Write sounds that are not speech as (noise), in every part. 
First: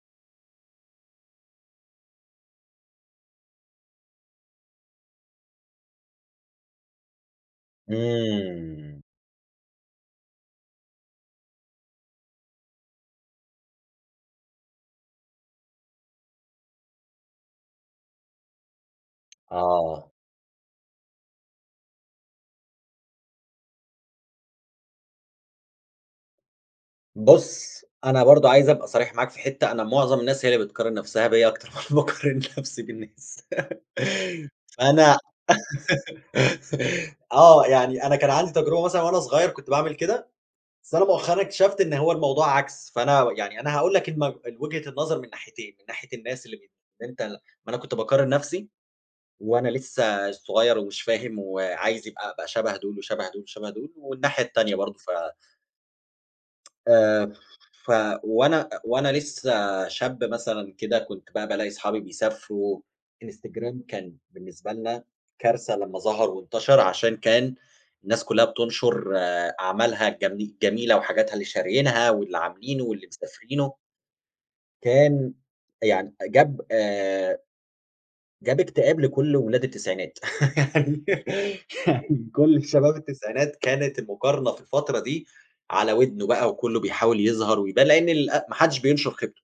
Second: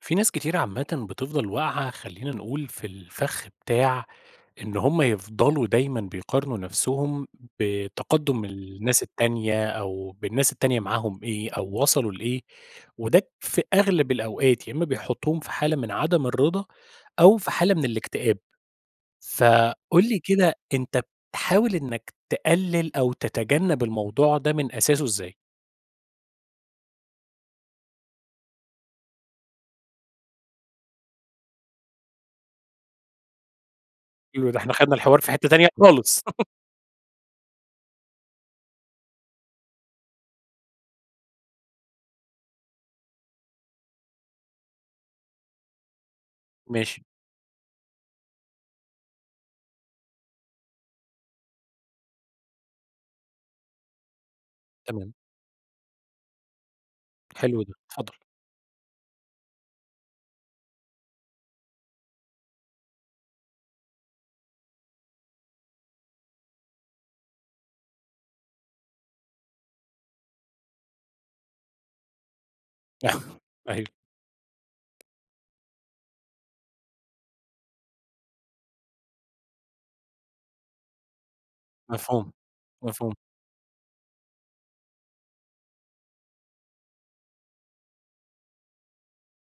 في ناس كتيرة عامةً بتفضل واقعة خلّينا نقول في الفَخ بتاع إن هم يفضلوا دايمًا بيقارنوا نفسهم بتقدُّم إمم. الناس التانية أو بالناس التانية معاهم إيه، أو وصلوا لإيه؟ وده في أغلب الأوقات، يا إمّا بيحطُّهم في حالة من عدم الرضا أو في حالة من الاكتئاب. فقُل آه. لي كده أنت بتحاول إنّك تقلّل أو تتجنّب الموضوع ده من أساسه إزاي؟ بُص، أنا برضه عايز أبقى صريح معاك في حتّة، أنا معظم الناس هي اللي بتقارن نفسها بيّا (laughs) أكتر ما باقارن نفسي بالناس. يوه، ده إحنا خدنا فأنا الحوار في حتّة تانية خالص. (chuckles) (laughs) آه. يعني أنا كان عندي تجربة مثلًا وأنا صغير كنت باعمل كده، بس أنا مؤخرًا اكتشفت إن هو الموضوع عكس. فأنا يعني أنا هاقول لك المب الوجهة النظر من ناحيتين. من ناحية الناس اللي بت ماشي. أنت ما أنا كنت باقارن نفسي، وأنا لسّه صغير ومش فاهم وعايز يبقى أبقى شبه دول، وشبه دول، وشبه دول والناحية التانية برضه ف تمام. آآ حلو ده، ف اتفضّل. وأنا وأنا لسّه شاب مثلًا كده كنت بقى بالاقي أصحابي بيسافروا. الإنستجرام كان بالنسبة لنا كارثة لما ظهر وانتشر، عشان كان الناس كلها بتنشر أعمالها الجمي جميلة وحاجاتها اللي شاريينها، واللي عاملينه، واللي (laughs) مسافرينه أيوه. كان يعني جاب آآ جاب اكتئاب لكل ولاد التسعينات (laughs) يعني يعني مفهوم. كل شباب مفهوم. التسعينات كانت المقارنة في الفترة دي على ودنه بقى، وكُلّه بيحاول يظهر ويبان، لإن ال ما حدش بينشر خيبته.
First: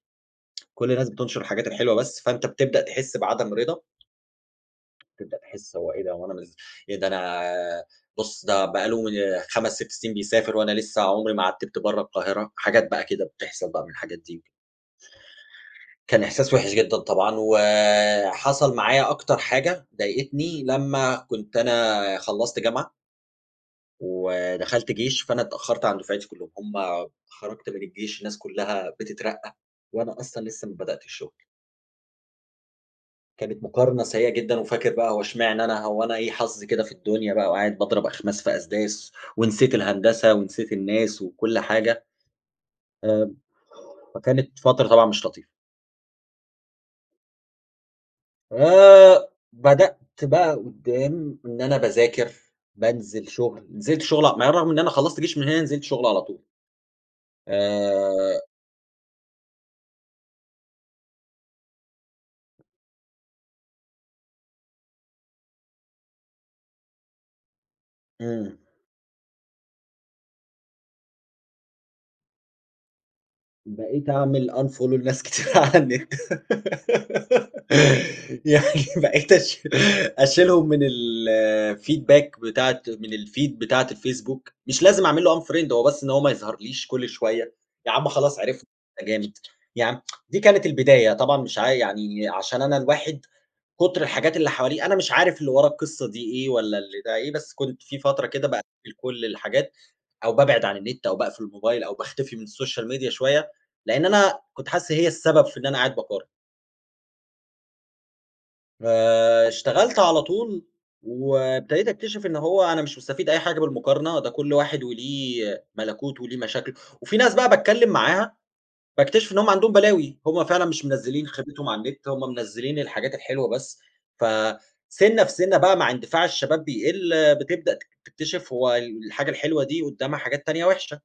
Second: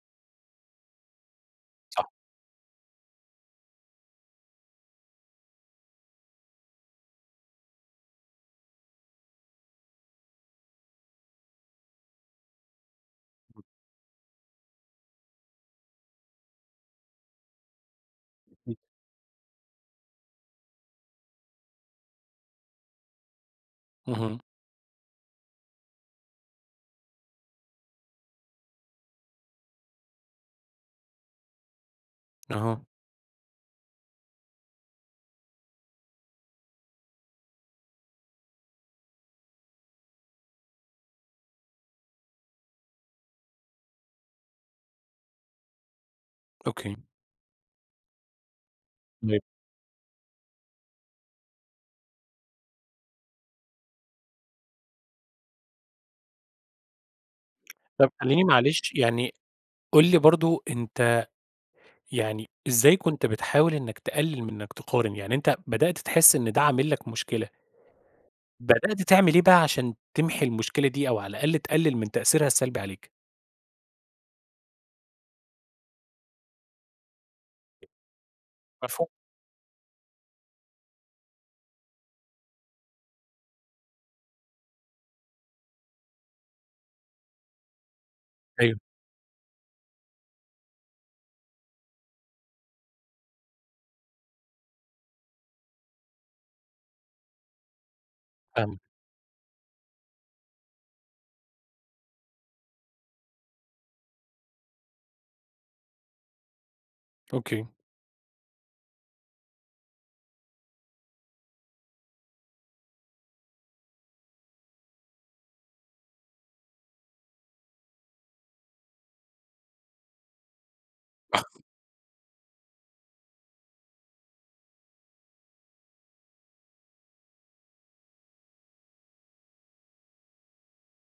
كل الناس بتنشر الحاجات الحلوة صح. بس، فأنت بتبدأ تحس بعدم رضا، تبدأ تحس هو إيه ده؟! هو أنا منزل إيه ده أنا بُص ده بقى له آآ 5، 6 سنين بيسافر وأنا لسّه عمري ما عتِّبت برّه القاهرة، حاجات بقى كده بتحصل بقى من الحاجات دي. كان إحساس وحِش جدًا طبعًا، وحصل معايا أكتر حاجة ضايقتني لمّا كنت أنا خلّصت جامعة اهم. ودخلت جيش، فأنا اتأخرت عن دفعتي كلّهم، هم خرجت من الجيش الناس كلّها بتترقى، وأنا أصلًا لسه ما بدأتش شغل. أها. كانت مقارنة سيئة جدًا، وفاكر بقى هو اشمعنى أنا؟ هو أنا إيه حظي كده في الدنيا بقى؟ وقاعد باضرب أخماس في أسداس، ونسيت الهندسة، ونسيت الناس وكل حاجة، آآ فكانت فترة طبعًا مش لطيفة. أوكي. آآ (unintelligible) بدأت بقى قدّام إن أنا باذاكر، بانزل شغل، نزلت شغل ع مع إن رغم إن أنا خلصت جيش من هنا نزلت شغل على طول. طب آآ خلّيني معلش، يعني قُل لي برضه أنت يعني إزاي كنت بتحاول إنك تـقلل من إنك تقارن؟ يعني أنت بدأت تحس إن ده عامل لك مشكلة إمم. بدأت تعمل إيه بقى عشان تمحي المشكلة دي أو على الأقل تقلل من تأثيرها السلبي عليك؟ بقيت أعمل unfollow لناس كتير على النت. (giggles) يعني مفهو بقيت أشي أشيلهم من الfeedback بتاعة من الfeed بتاعة الFacebook، مش لازم أعمل له unfriend هو بس إن هو ما يظهرليش كل شوية، ياعم خلاص عرفت أيوه. إن أنت جامد. يا عم (tsk) دي كانت البداية طبعًا، مش عاي يعني عشان أنا الواحد كتر الحاجات اللي حواليه، أنا مش عارف اللي ورا القصة دي إيه، والّا اللي ده إيه، بس كنت في فترة كده فاهمك. باقفل كل الحاجات، أو بابعد عن النت، أو باقفل الموبايل، أو باختفي من السوشيال ميديا شوية، لأن أنا كنت حاسس هي السبب في إن أنا قاعد باقارن. أوكي. آآ، اشتغلت على طول، وابتديت أكتشف إن هو أنا مش مستفيد أي حاجة بالمقارنة، ده كل واحد وليه ملكوته وليه مشاكله، وفي ناس بقى باتكلم معاها، باكتشف إن هُم عندهم بلاوي، هُم فعلًا مش منزلين (coughs) خيبتهم على النت، هُم منزلين الحاجات الحلوة بس، فَسِنّة في سِنّة بقى مع اندفاع الشباب بيقل، آآ، بتبدأ تك تكتشف هوالحاجة الحلوة دي قدامها حاجات تانية وحشة.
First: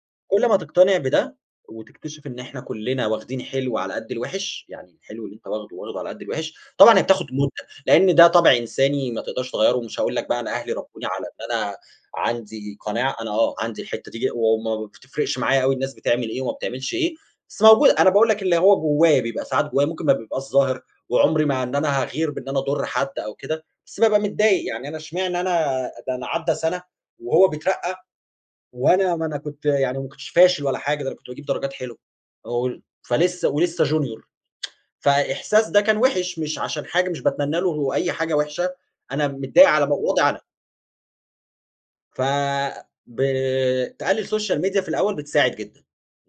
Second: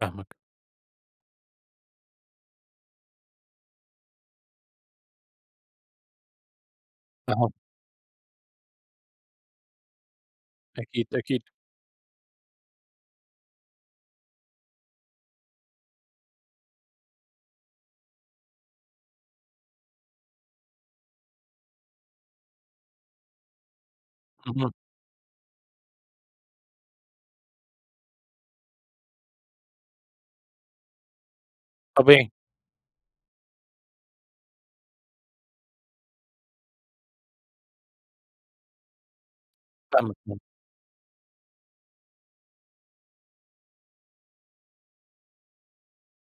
فاهمك. كل ما تقتنع بده، وتكتشف إن إحنا كلنا واخدين حلو على قد الوحش، يعني الحلو اللي أنتَ واخده، واخده على قد الوحش. طبعًا هي بتاخد أها. مدة؛ لإن ده طابع إنساني ما تقدرش تغيَّره، ومش هأقول لك بقى أنا أهلي أكيد، ربوني على أكيد. إن أنا عندي قناعة، أنا آه عندي الحتة دي، وما بتفرقش معايا أوي الناس بتعمل إيه وما بتعملش ايه، بس موجودة، أنا باقول لك اللي هو جوايا، بيبقى ساعات جوايا ممكن ما بيبقاش ظاهر، وعمري ما إن أنا هاغِير، بإن أنا أضر حد أو كده، بس بابقى متضايق اهم. يعني أنا إشمعنى أنا؟ ده أنا عدى سنة وهو بيترقى وأنا ما أنا كنت يعني ما كنتش فاشل ولا حاجة ده أنا كنت بأجيب درجات حلوه طبيعي. (unintelligible) فلسه ولسه Junior (tsk) فإحساس ده كان وحِش، مش عشان حاجة، مش باتمني له هو أي حاجة وحشة، أنا متضايق على مو فاهمك وضعي (unintelligible) أنا. ف ب تقلّل social media في الأول بتساعد جدًا.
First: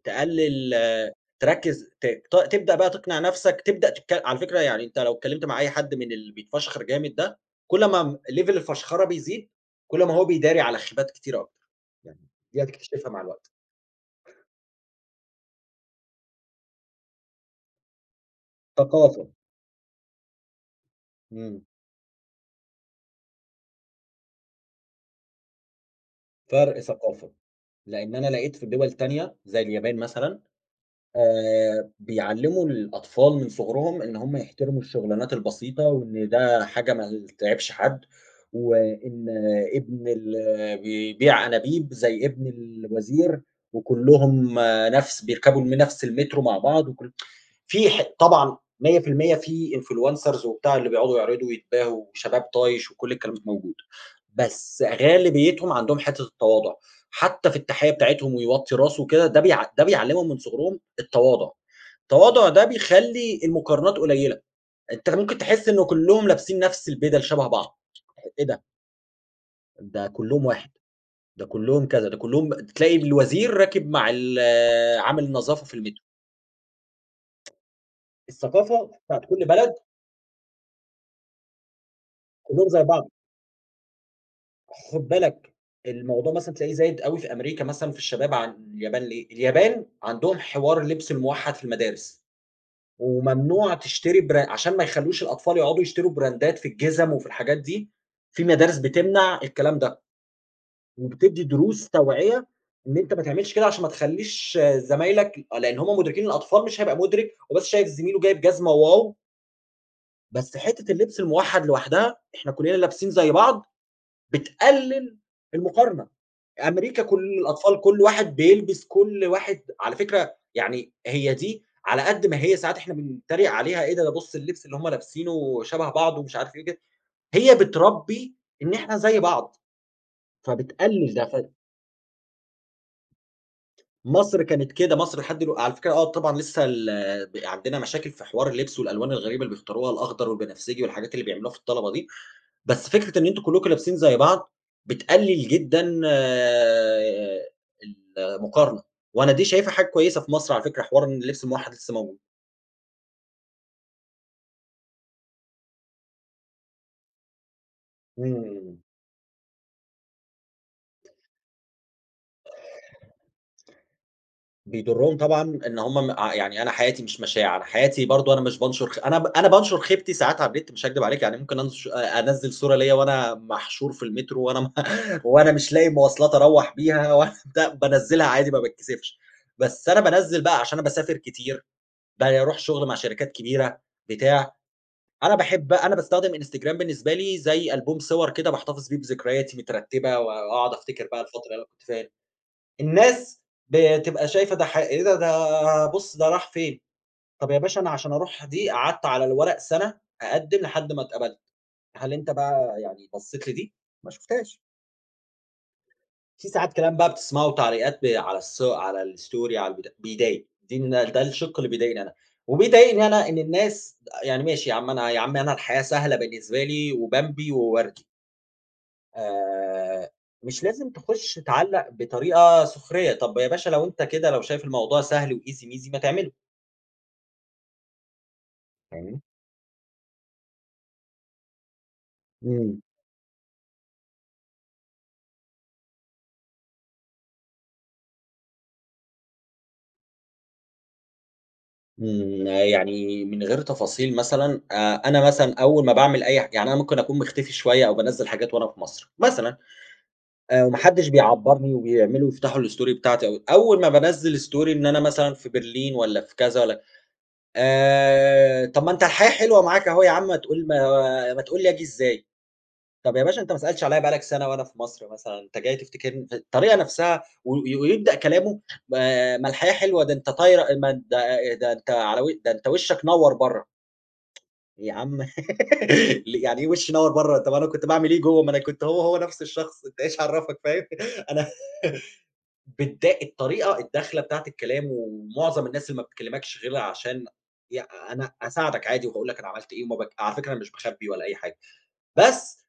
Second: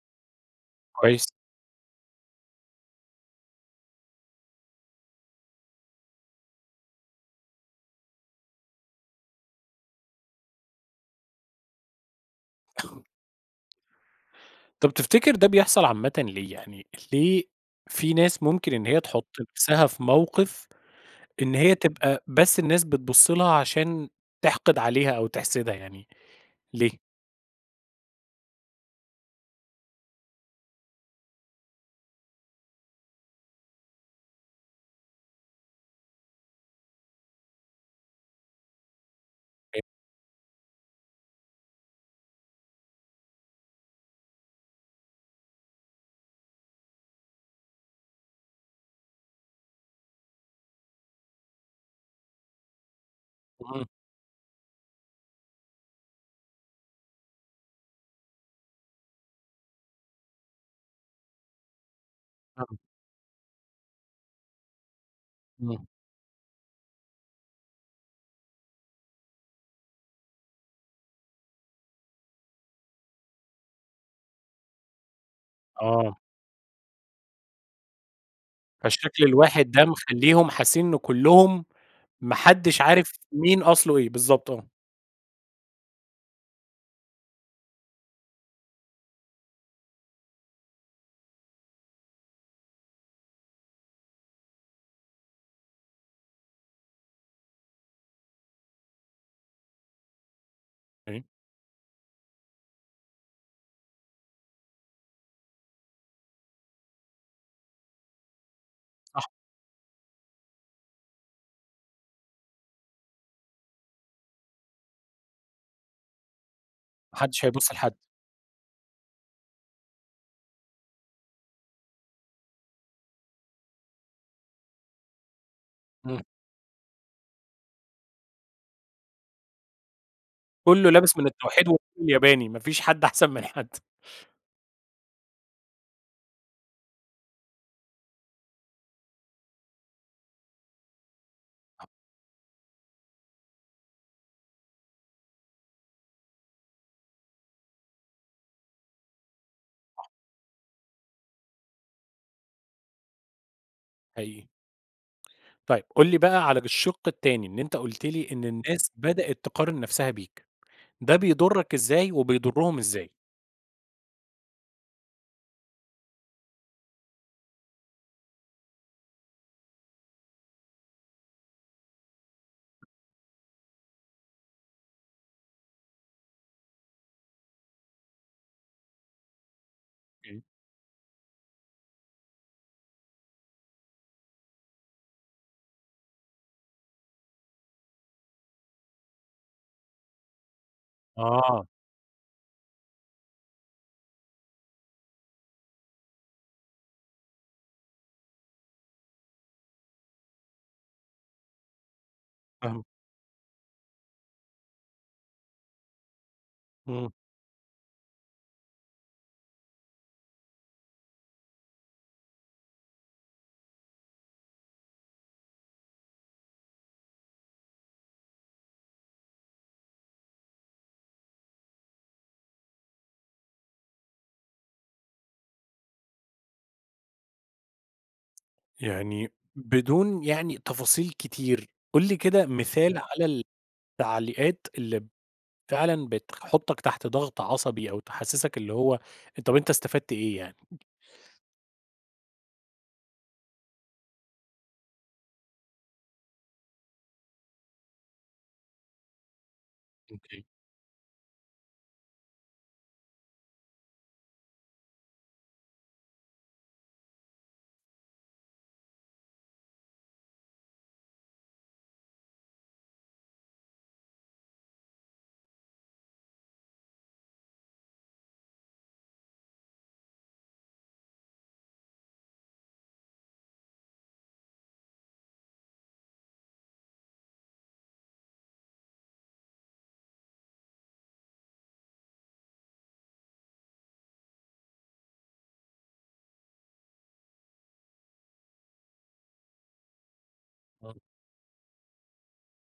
تقلّل كويس. تركّز ت ت تبدأ بقى تقنع نفسك تبدأ تتك على فكرة يعني أنت لو اتكلّمت مع أي حد من اللي بيتفشخر جامد ده، كل ما م level الفَشْخَرة بيزيد، كل ما هو بيداري على خيبات كتيرة أكتر. (unintelligible) دي هتكتشفها مع الوقت. طب تفتكر ده بيحصل عامةً ليه؟ يعني ليه في ناس ممكن إن هي تحُط ثقافة. نفسها في موقف إن إمم. هي تبقى بس الناس بتبُص لها عشان تِحْقِد عليها أو تحسدها يعني فرق ليه؟ ثقافة. لإن أنا لقيت في دول تانية زي اليابان مثلًا، آآ بيعلّموا الأطفال من صغرهم إن هم يحترموا الشُغلانات البسيطة وإن ده حاجة ما ي تعيبش حد. وإن أي ابن اللي بيبيع أنابيب زي ابن الوزير، وكُلّهم نفس بيركبوا من نفس المترو مع بعض وكل (tsk) فيه ح طبعا 100% في influencers وبتاع اللي بيقعدوا يعرضوا ويتباهوا وشباب طايش وكل الكلام ده موجود. إمم. بس غالبيتهم عندهم حتّة التواضع. حتّى في التَحيّة بتاعتهم ويوطّي راسه وكده، ده بيع ده بيعلّمهم من صغرهم التواضع. التواضع ده (unintelligible) بيخلّي المقارنات قليلة. أنت ممكن تحس إمم. إنه كُلّهم لابسين نفس البِدَل شَبه بعض. إيه ده؟! ده كلّهم واحد، ده كلّهم كذا، ده كلّهم تلاقي الوزير راكب مع ال عامل النظافة في المترو. آه. الثقافة بتاعة فالشكل كل الواحد بلد ده مخلّيهم حاسين إن كلّهم ما كلّهم حدش زي بعض. عارف مين أصله إيه، بالضبط، آه. خد بالك الموضوع مثلًا تلاقيه زايد أوي في أمريكا مثلًا في الشباب عن اليابان ليه؟ اليابان عندهم حوار اللبس الموحد في المدارس، وممنوع تشتري برا عشان ما يخلّوش الأطفال يقعدوا يشتروا براندات في الجِزم وفي الحاجات دي، في مدارس بتمنع الكلام ده، (unintelligible) وبتدي دروس توعية إن أنت ما تعملش كده عشان ما تخلّيش زمايلك ي آه لأن هم مدركين الأطفال مش هيبقى مدرك، هو بس شايف زميله جايب جزمة واو صح. بس حتة اللبس الموحد لوحدها، إحنا كلنا لابسين زي بعض، بتقلل المقارنة. أمريكا ما كُل حدش هيبُص الأطفال لحد. كُل واحد بيلبس كُل واحد على فكرة يعني هي دي على قد ما هي ساعات إحنا بنتريق عليها، إيه ده؟ ده بُص اللبس اللي هم لابسينه شبه بعضه إمم. ومش عارف إيه كده. هي بتربي إن إحنا زي بعض، كلّه فبتقلل لابس من ده ف التوحيد والنور الياباني، ما فيش حد أحسن من حد. مصر كانت كده، مصر لحد دلوق على فكرة آه طبعًا لسه ال ب عندنا مشاكل في حوار اللبس والألوان الغريبة اللي بيختاروها الأخضر والبنفسجي والحاجات اللي بيعملوها في الطلبة دي. بس فكرة إن أنتم كلكم لابسين زي بعض بتقلل جدًا ال المقارنة، وأنا دي شايفها حاجة كويسة في مصر على فكرة حوار إن اللبس الموحد لسه موجود. حقيقي. طيب قُل لي بقى على ج الشِق التاني، إن أنت قُلت لي إن إمم. الناس بدأت تقارن نفسها بيك، ده بيضُرك إزاي وبيضرهم إزاي؟ بيضُرهم طبعًا إن هُم م ع يعني أنا حياتي مش مشاع، أنا حياتي برضه أنا مش بانشر خ أنا ب أنا بانشر خيبتي ساعات على النت مش هاكدب عليك يعني ممكن أنش آآ أنزِّل صورة ليَّ وأنا محشور في المترو، وأنا م (chuckles) وأنا مش لاقي مواصلات أروّح بيها، و (unintelligible) بانزِّلها عادي ما باتكسفش. بس أنا امم. بانزِّل بقى عشان أنا باسافر كتير، باروح شغل مع شركات كبيرة، بتاع، أنا باحب بقى أنا باستخدم Instagram بالنسبة لي زي ألبوم صور كده باحتفظ فيه بذكرياتي مترتبة، و وأقعد أفتكر بقى الفترة اللي آه. كنت فيها الناس بتبقى شايفة ده ح إيه ده؟ ده بُص ده راح فين، طب يا باشا أنا عشان أروح دي قعدت على الورق سنة أقدِّم لحد ما اتقبلت. هل أنت بقى فاهم يعني بصيت لدي؟ ما شُفتهاش. في ساعات كلام إمم. بقى بتسمعه وتعليقات ب على الص على الستوري على البت بيضايق، دي الن ده الشِق اللي بيضايقني أنا، وبيضايقني أنا إن الناس يعني ماشي يا عم أنا يا عم أنا الحياة سهلة بالنسبة لي وبمبي ووردي. آآ، مش لازم تُخش تعلق بطريقة سخرية، طَب يا باشا لو أنت كده لو شايف الموضوع سهل وEasy ميزي ما تعمله. فاهمني؟ يعني بدون يعني تفاصيل كتير، قُل لي كده إمم. مثال على ال التعليقات اللي فعلًا بتخ بتحطك تحت ضغط عصبي أو تحسسك اللي هو، طَب أنت استفدت إيه يعني؟ إمم، يعني من غير تفاصيل مثلًا، آآ، أنا مثلًا أول ما باعمل أي ح يعني أنا ممكن أكون مختفي شوية أو بانزل حاجات وأنا في مصر، مثلًا، أوكي. آآ، وما حدش بيعبرني وبيعملوا بيفتحوا الStory بتاعتي، أول ما بانّزل Story إن أنا مثلًا في برلين والّا في كذا والّا آآ، طَب ما أنت الحياة حلوة معاك أهو ياعم ما تقول ما ما تقول لي آجي إزاي؟ طَب يا باشا أنت ما سألتش عليَّ بقى لك سنة وأنا في مصر مثلًا أنت جاي تفتكرني د الطريقة نفسها و ويبدأ كلامه ما ما الحياة حلوة ده أنت طايرة ما أنت ده أنت على وش ده أنت وشك نوّر برَّه. يا عم (giggles) لي يعني إيه وشي نوّر برَّه؟! طَب أنا كنت باعمل إيه جوه؟! ما أنا كنت هو هو نفس الشخص أنت إيش عرفك فاهم؟ (giggles) أنا (giggles) بتضا الطريقة، الدخلة بتاعة الكلام، و ومعظم الناس اللي ما بتكلمكش غير علشان ي أنا أساعدك عادي وباقول لك أنا عملت إيه، ومب على فكرة أنا مش آه. باخبي ولا أي حاجة، بس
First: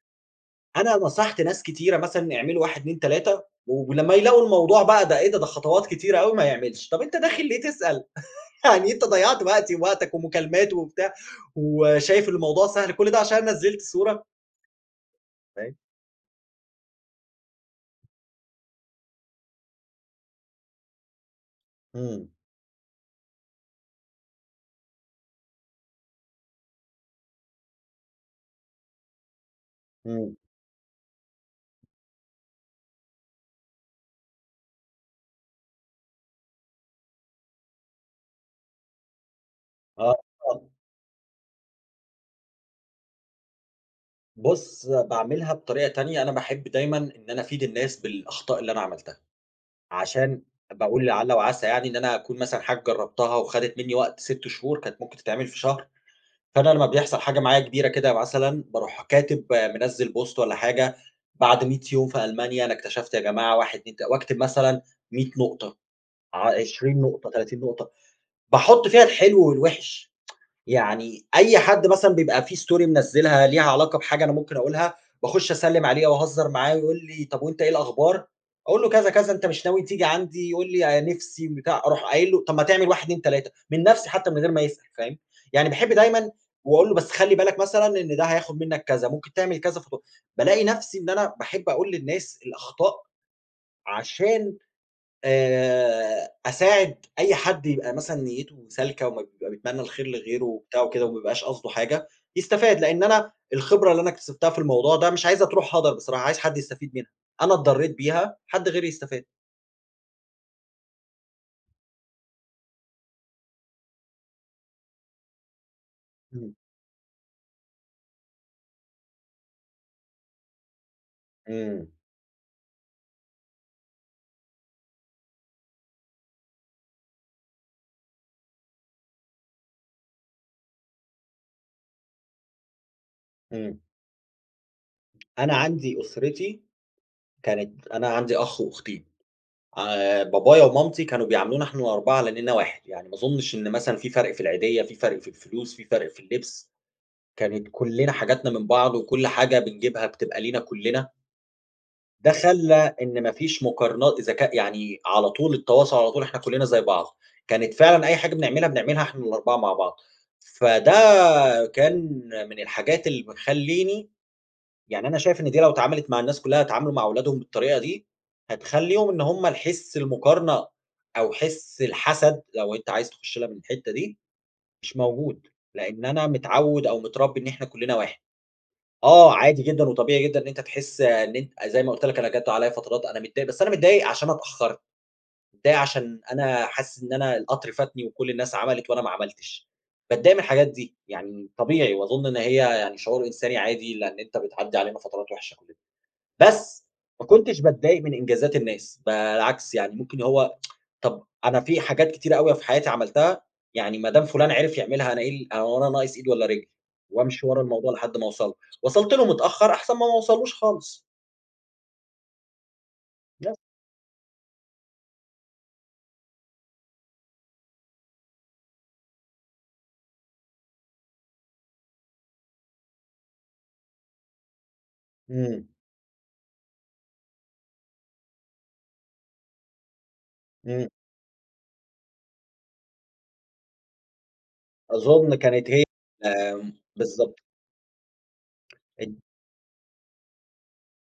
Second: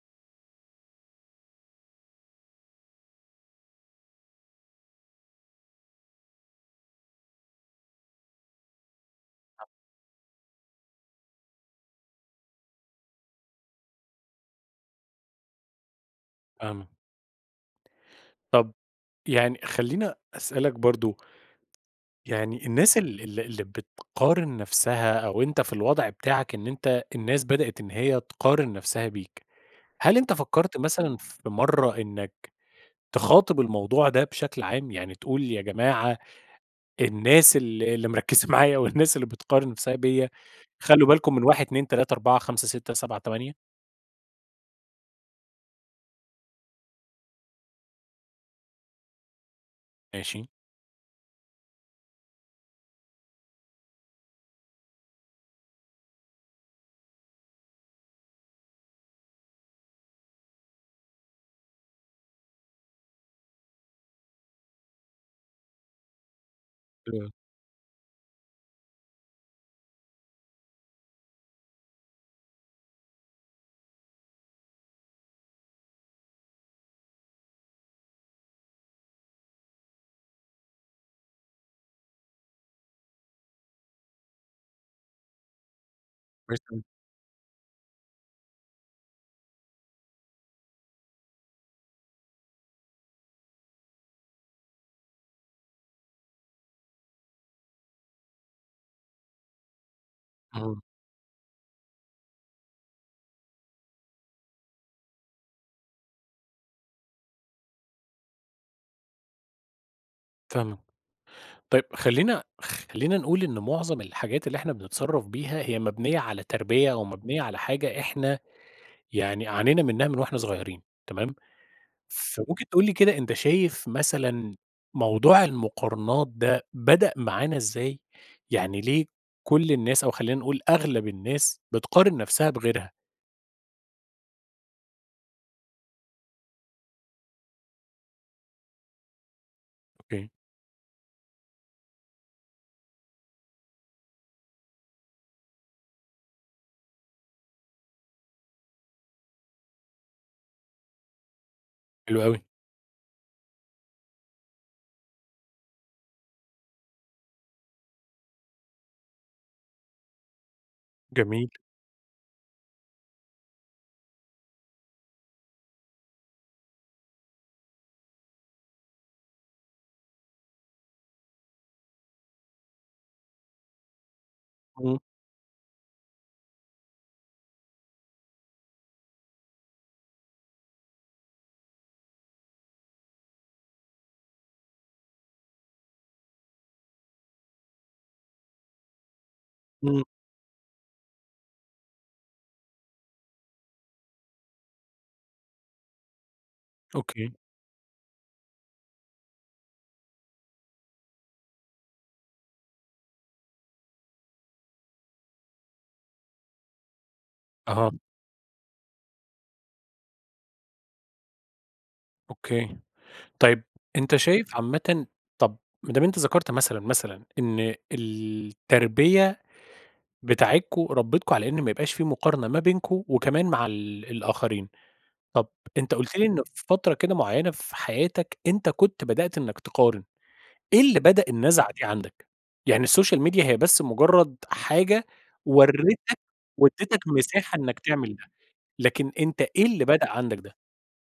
أنا نصحت ناس كتيرة مثلًا يعملوا 1، 2، 3 و ولما يلاقوا الموضوع بقى ده إيه ده، ده خطوات كتيرة أوي، ما يعملش. طَب أنت داخل ليه تسأل؟! (chuckles) يعني أنت ضيعت صح. وقتي ووقتك ومكالمات وبتاع، وشايف الموضوع سهل، كل ده عشان أنا نزلت صورة! (unintelligible) فاهمك. طب يعني خلّيني أسألك برضه. إمم. يعني الناس ال اللي اللي بتقارن نفسها أو أنت في الوضع بتاعك إن أنت الناس بدأت إن هي تقارن نفسها بيك، هل أنتَ إمم. فكّرت مثلًا في مرّة إنّك تخاطب الموضوع ده بشكل عام؟ يعني تقول يا جماعة الناس ال اللي مركِّزة معايا والناس اللي بتقارن نفسها آه. بيّا خ خلّوا بالكم من 1، 2، 3، 4، 5، 6، 7، 8؟ بُص، باعملها بطريقة تانية. أنا باحب دايمًا إن أنا أفيد الناس بالأخطاء اللي أنا عملتها. عشان ماشي. باقول لعلّ وعسى يعني إن أنا أكون مثلًا حاجة جرّبتها وخَدِت منّي وقت 6 شهور كانت ممكن تتعمل في شهر. فأنا لمّا بيحصل حاجة معايا كبيرة كده مثلًا، باروح كاتب مِنزِّل بوست والّا حاجة بعد 100 يوم في ألمانيا أنا اكتشفت يا جماعة 1، 2 ت واكتب مثلًا 100 نقطة، ع عشرين نقطة، (unintelligible) 30 نقطة. باحُط فيها الحلو والوحش. (tsk) يعني أي حد مثلًا بيبقى في story مِنزِّلها ليها علاقة بحاجة أنا ممكن أقولها، باخُش أسلّم عليه أو أهزّر معاه ويقول لي: "طب وأنت إيه الأخبار؟: أقول له كذا، كذا أنت مش ناوي تيجي عندي؟ يقول لي أنا نفسي بتاع أروح قايل له طب ما تعمل 1، 2، 3. من نفسي حتّى من غير ما يسأل فاهم؟ يعني باحب دايمًا كويس أوي. وأقول له بس خلِّ بالك مثلًا إن ده هياخد منّك كذا ممكن تعمل كذا ف بالاقي نفسي إن أنا باحب أقول للناس الأخطاء عشان آآ أساعد أي حد يبقى مثلًا نيُّته سالكة وما بيبقى بيتمنى الخير لغيره وبتاع آه. وكده وما يبقاش قصده حاجة، يستفاد. لإن أنا الخبرة اللي أنا اكتسبتها في الموضوع ده مش عايزها تروح هَدَر بصراحة عايز حد يستفيد منها. أنا اتضرِّيت بيها، حد غيري يستفاد. فاهم طيب خلّينا خ خلّينا نقول إن مُعظم الحاجات اللي إحنا بنتصرّف بيها هي مبنية على إمم. تربية أو مبنية على حاجة إحنا يعني عانينا منها من وإحنا صُغيرين تمام. إمم. فمُمكن تقول لي كده أنت شايف مثلًا موضوع المُقارنات ده بدأ معانا إزاي؟ يعني ليه كُلّ الناس أو خلّينا نقول أغلب الناس بتقارن نفسَها بغيرها؟ إمم. أنا عندي أُسرتي كانت أنا عندي أخ وأختين، عا أوكي. بابايا ومامتي كانوا بيعاملونا إحنا ال4 على إننا واحد يعني ما أظُنش إن مثلًا في فَرق في العيدية، في فَرق في الفلوس، في فَرق في اللبس، كانت كُلّنا حاجاتنا من بعض، وكُلّ حاجة بنجيبها بتبقى لنا كُلّنا. حلو ده أوي. خلّى إن ما فيش مُقارنا إذا كاء يعني على طول التواصل، على طول إحنا كُلّنا زي بعض، كانت فعلًا أي حاجة بنعملها بنعملها إحنا ال4 مع بعض، فده جميل كان من الحاجات اللي ب خلّيني، يعني أنا شايف إن دي لو اتعملت مع الناس كُلّها يتعاملوا مع ولادهم بالطريقة دي، هتخلّيهم إن هُم الحس المقارنة، أو حس الحسد، لو أنت عايز تخُش لها من الحتة دي، مش إمم. موجود. لأن أنا متعود أو متربي إن إحنا كُلّنا واحد. آه عادي جدًا، وطبيعي جدّا، إن أنت تحس إن أنت أ زي ما قُلت لَك أنا جاتّ عليَّ فترات أنا متضايق، بس أنا متضايق عشان أنا اتأخرت، متضايق عشان أنا حاسِس إن أنا القطر فاتني، وكُلّ الناس عملت وأنا ما عملتش، إمم. باتضايق من الحاجات دي يعني طبيعي، وأظن إن هي يعني شعور إنساني عادي. لأن أنت بتعدّي علينا فترات وِحشّة كُلّنا. بس، ما أوكي كُنتش باتضايق من إنجازات الناس، بالعكس يعني مُمكن هو (tsk) طَب أنا في حاجات كتيرة أوي في حياتي عملتَها، يعني ما دام فُلان عرف يعملها أنا إيه ال هو أنا ناقص إيد والّا رجلّ؟ وأمشي ورا الموضوع أها لحدّ ما أوصل له. وصَلت له متأخر أحسن ما ما أوصلوش خالِص. أوكي. (unintelligible) طيب أنت شايف عامةً طب ما دام أنت ذكرت مثلًا مثلًا إن التربية بتاعتكم ربتكم على إن ما يبقاش في مقارنة ما بينكم وكمان مع ال الآخرين، طب امم. أنت قُلت لي إن في فترة كده مُعيّنة في حياتك أنت كنت بدأت إنك تقارن، إيه امم. اللي بدأ النزعة دي عندك؟ يعني السوشيال ميديا هي بس مجرد حاجة أظن كانت ه وريتك آمم، واديتك بالضبط. مساحة إنك تعمل ده، لكن ال أنت إيه اللي بدأ عندك ده؟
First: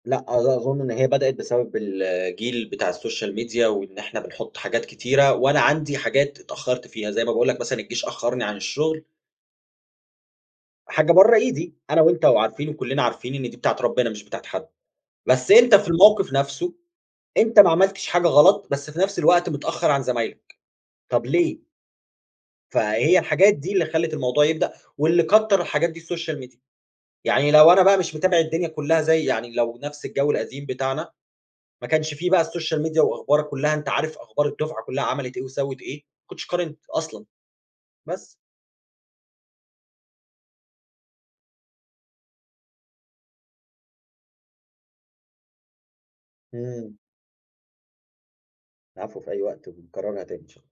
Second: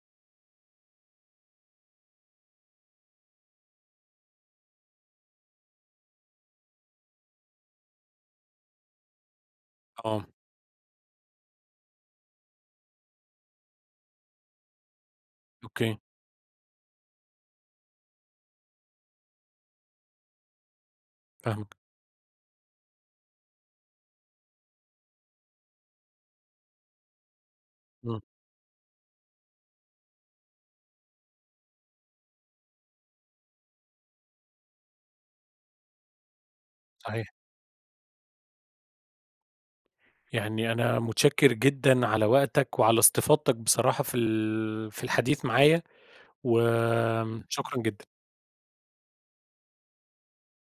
لأ أظ أظن إن هي بدأت بسبب الجيل بتاع السوشيال ميديا وإن إحنا بنحُط حاجات كتيرة، وأنا عندي حاجات اتأخرت فيها زي ما باقول لك مثلًا الجيش أخرني عن الشغل. آه. حاجة برّه إيدي، أنا وأنت وعارفين وكلّنا عارفين إن دي بتاعة ربنا مش بتاعة حد. بس أنت في أوكي. الموقف نفسه، أنت ما عملتش حاجة غلط بس في نفس الوقت متأخر عن زمايلك، طب ليه؟ فاهمك. فهي الحاجات دي اللي خلّت الموضوع يبدأ، واللي كتر الحاجات دي السوشيال ميديا يعني لو أنا بقى مش امم. متابع الدنيا كلها زي يعني لو نفس الجو القديم بتاعنا ما كانش في بقى السوشيال ميديا وأخبارك كلها أنت عارف أخبار الدفعة كلها عملت إيه وسوِّت إيه، ما كنتش قارنت أصلًا، صحيح. بس. يعني أنا متشكر جدًا على وقتك وعلى استفاضتك بصراحة في ال في الحديث معايا، امم. وآمم شكرًا جدًا. العفو، في أي وقت، ونكررها تاني إن شاء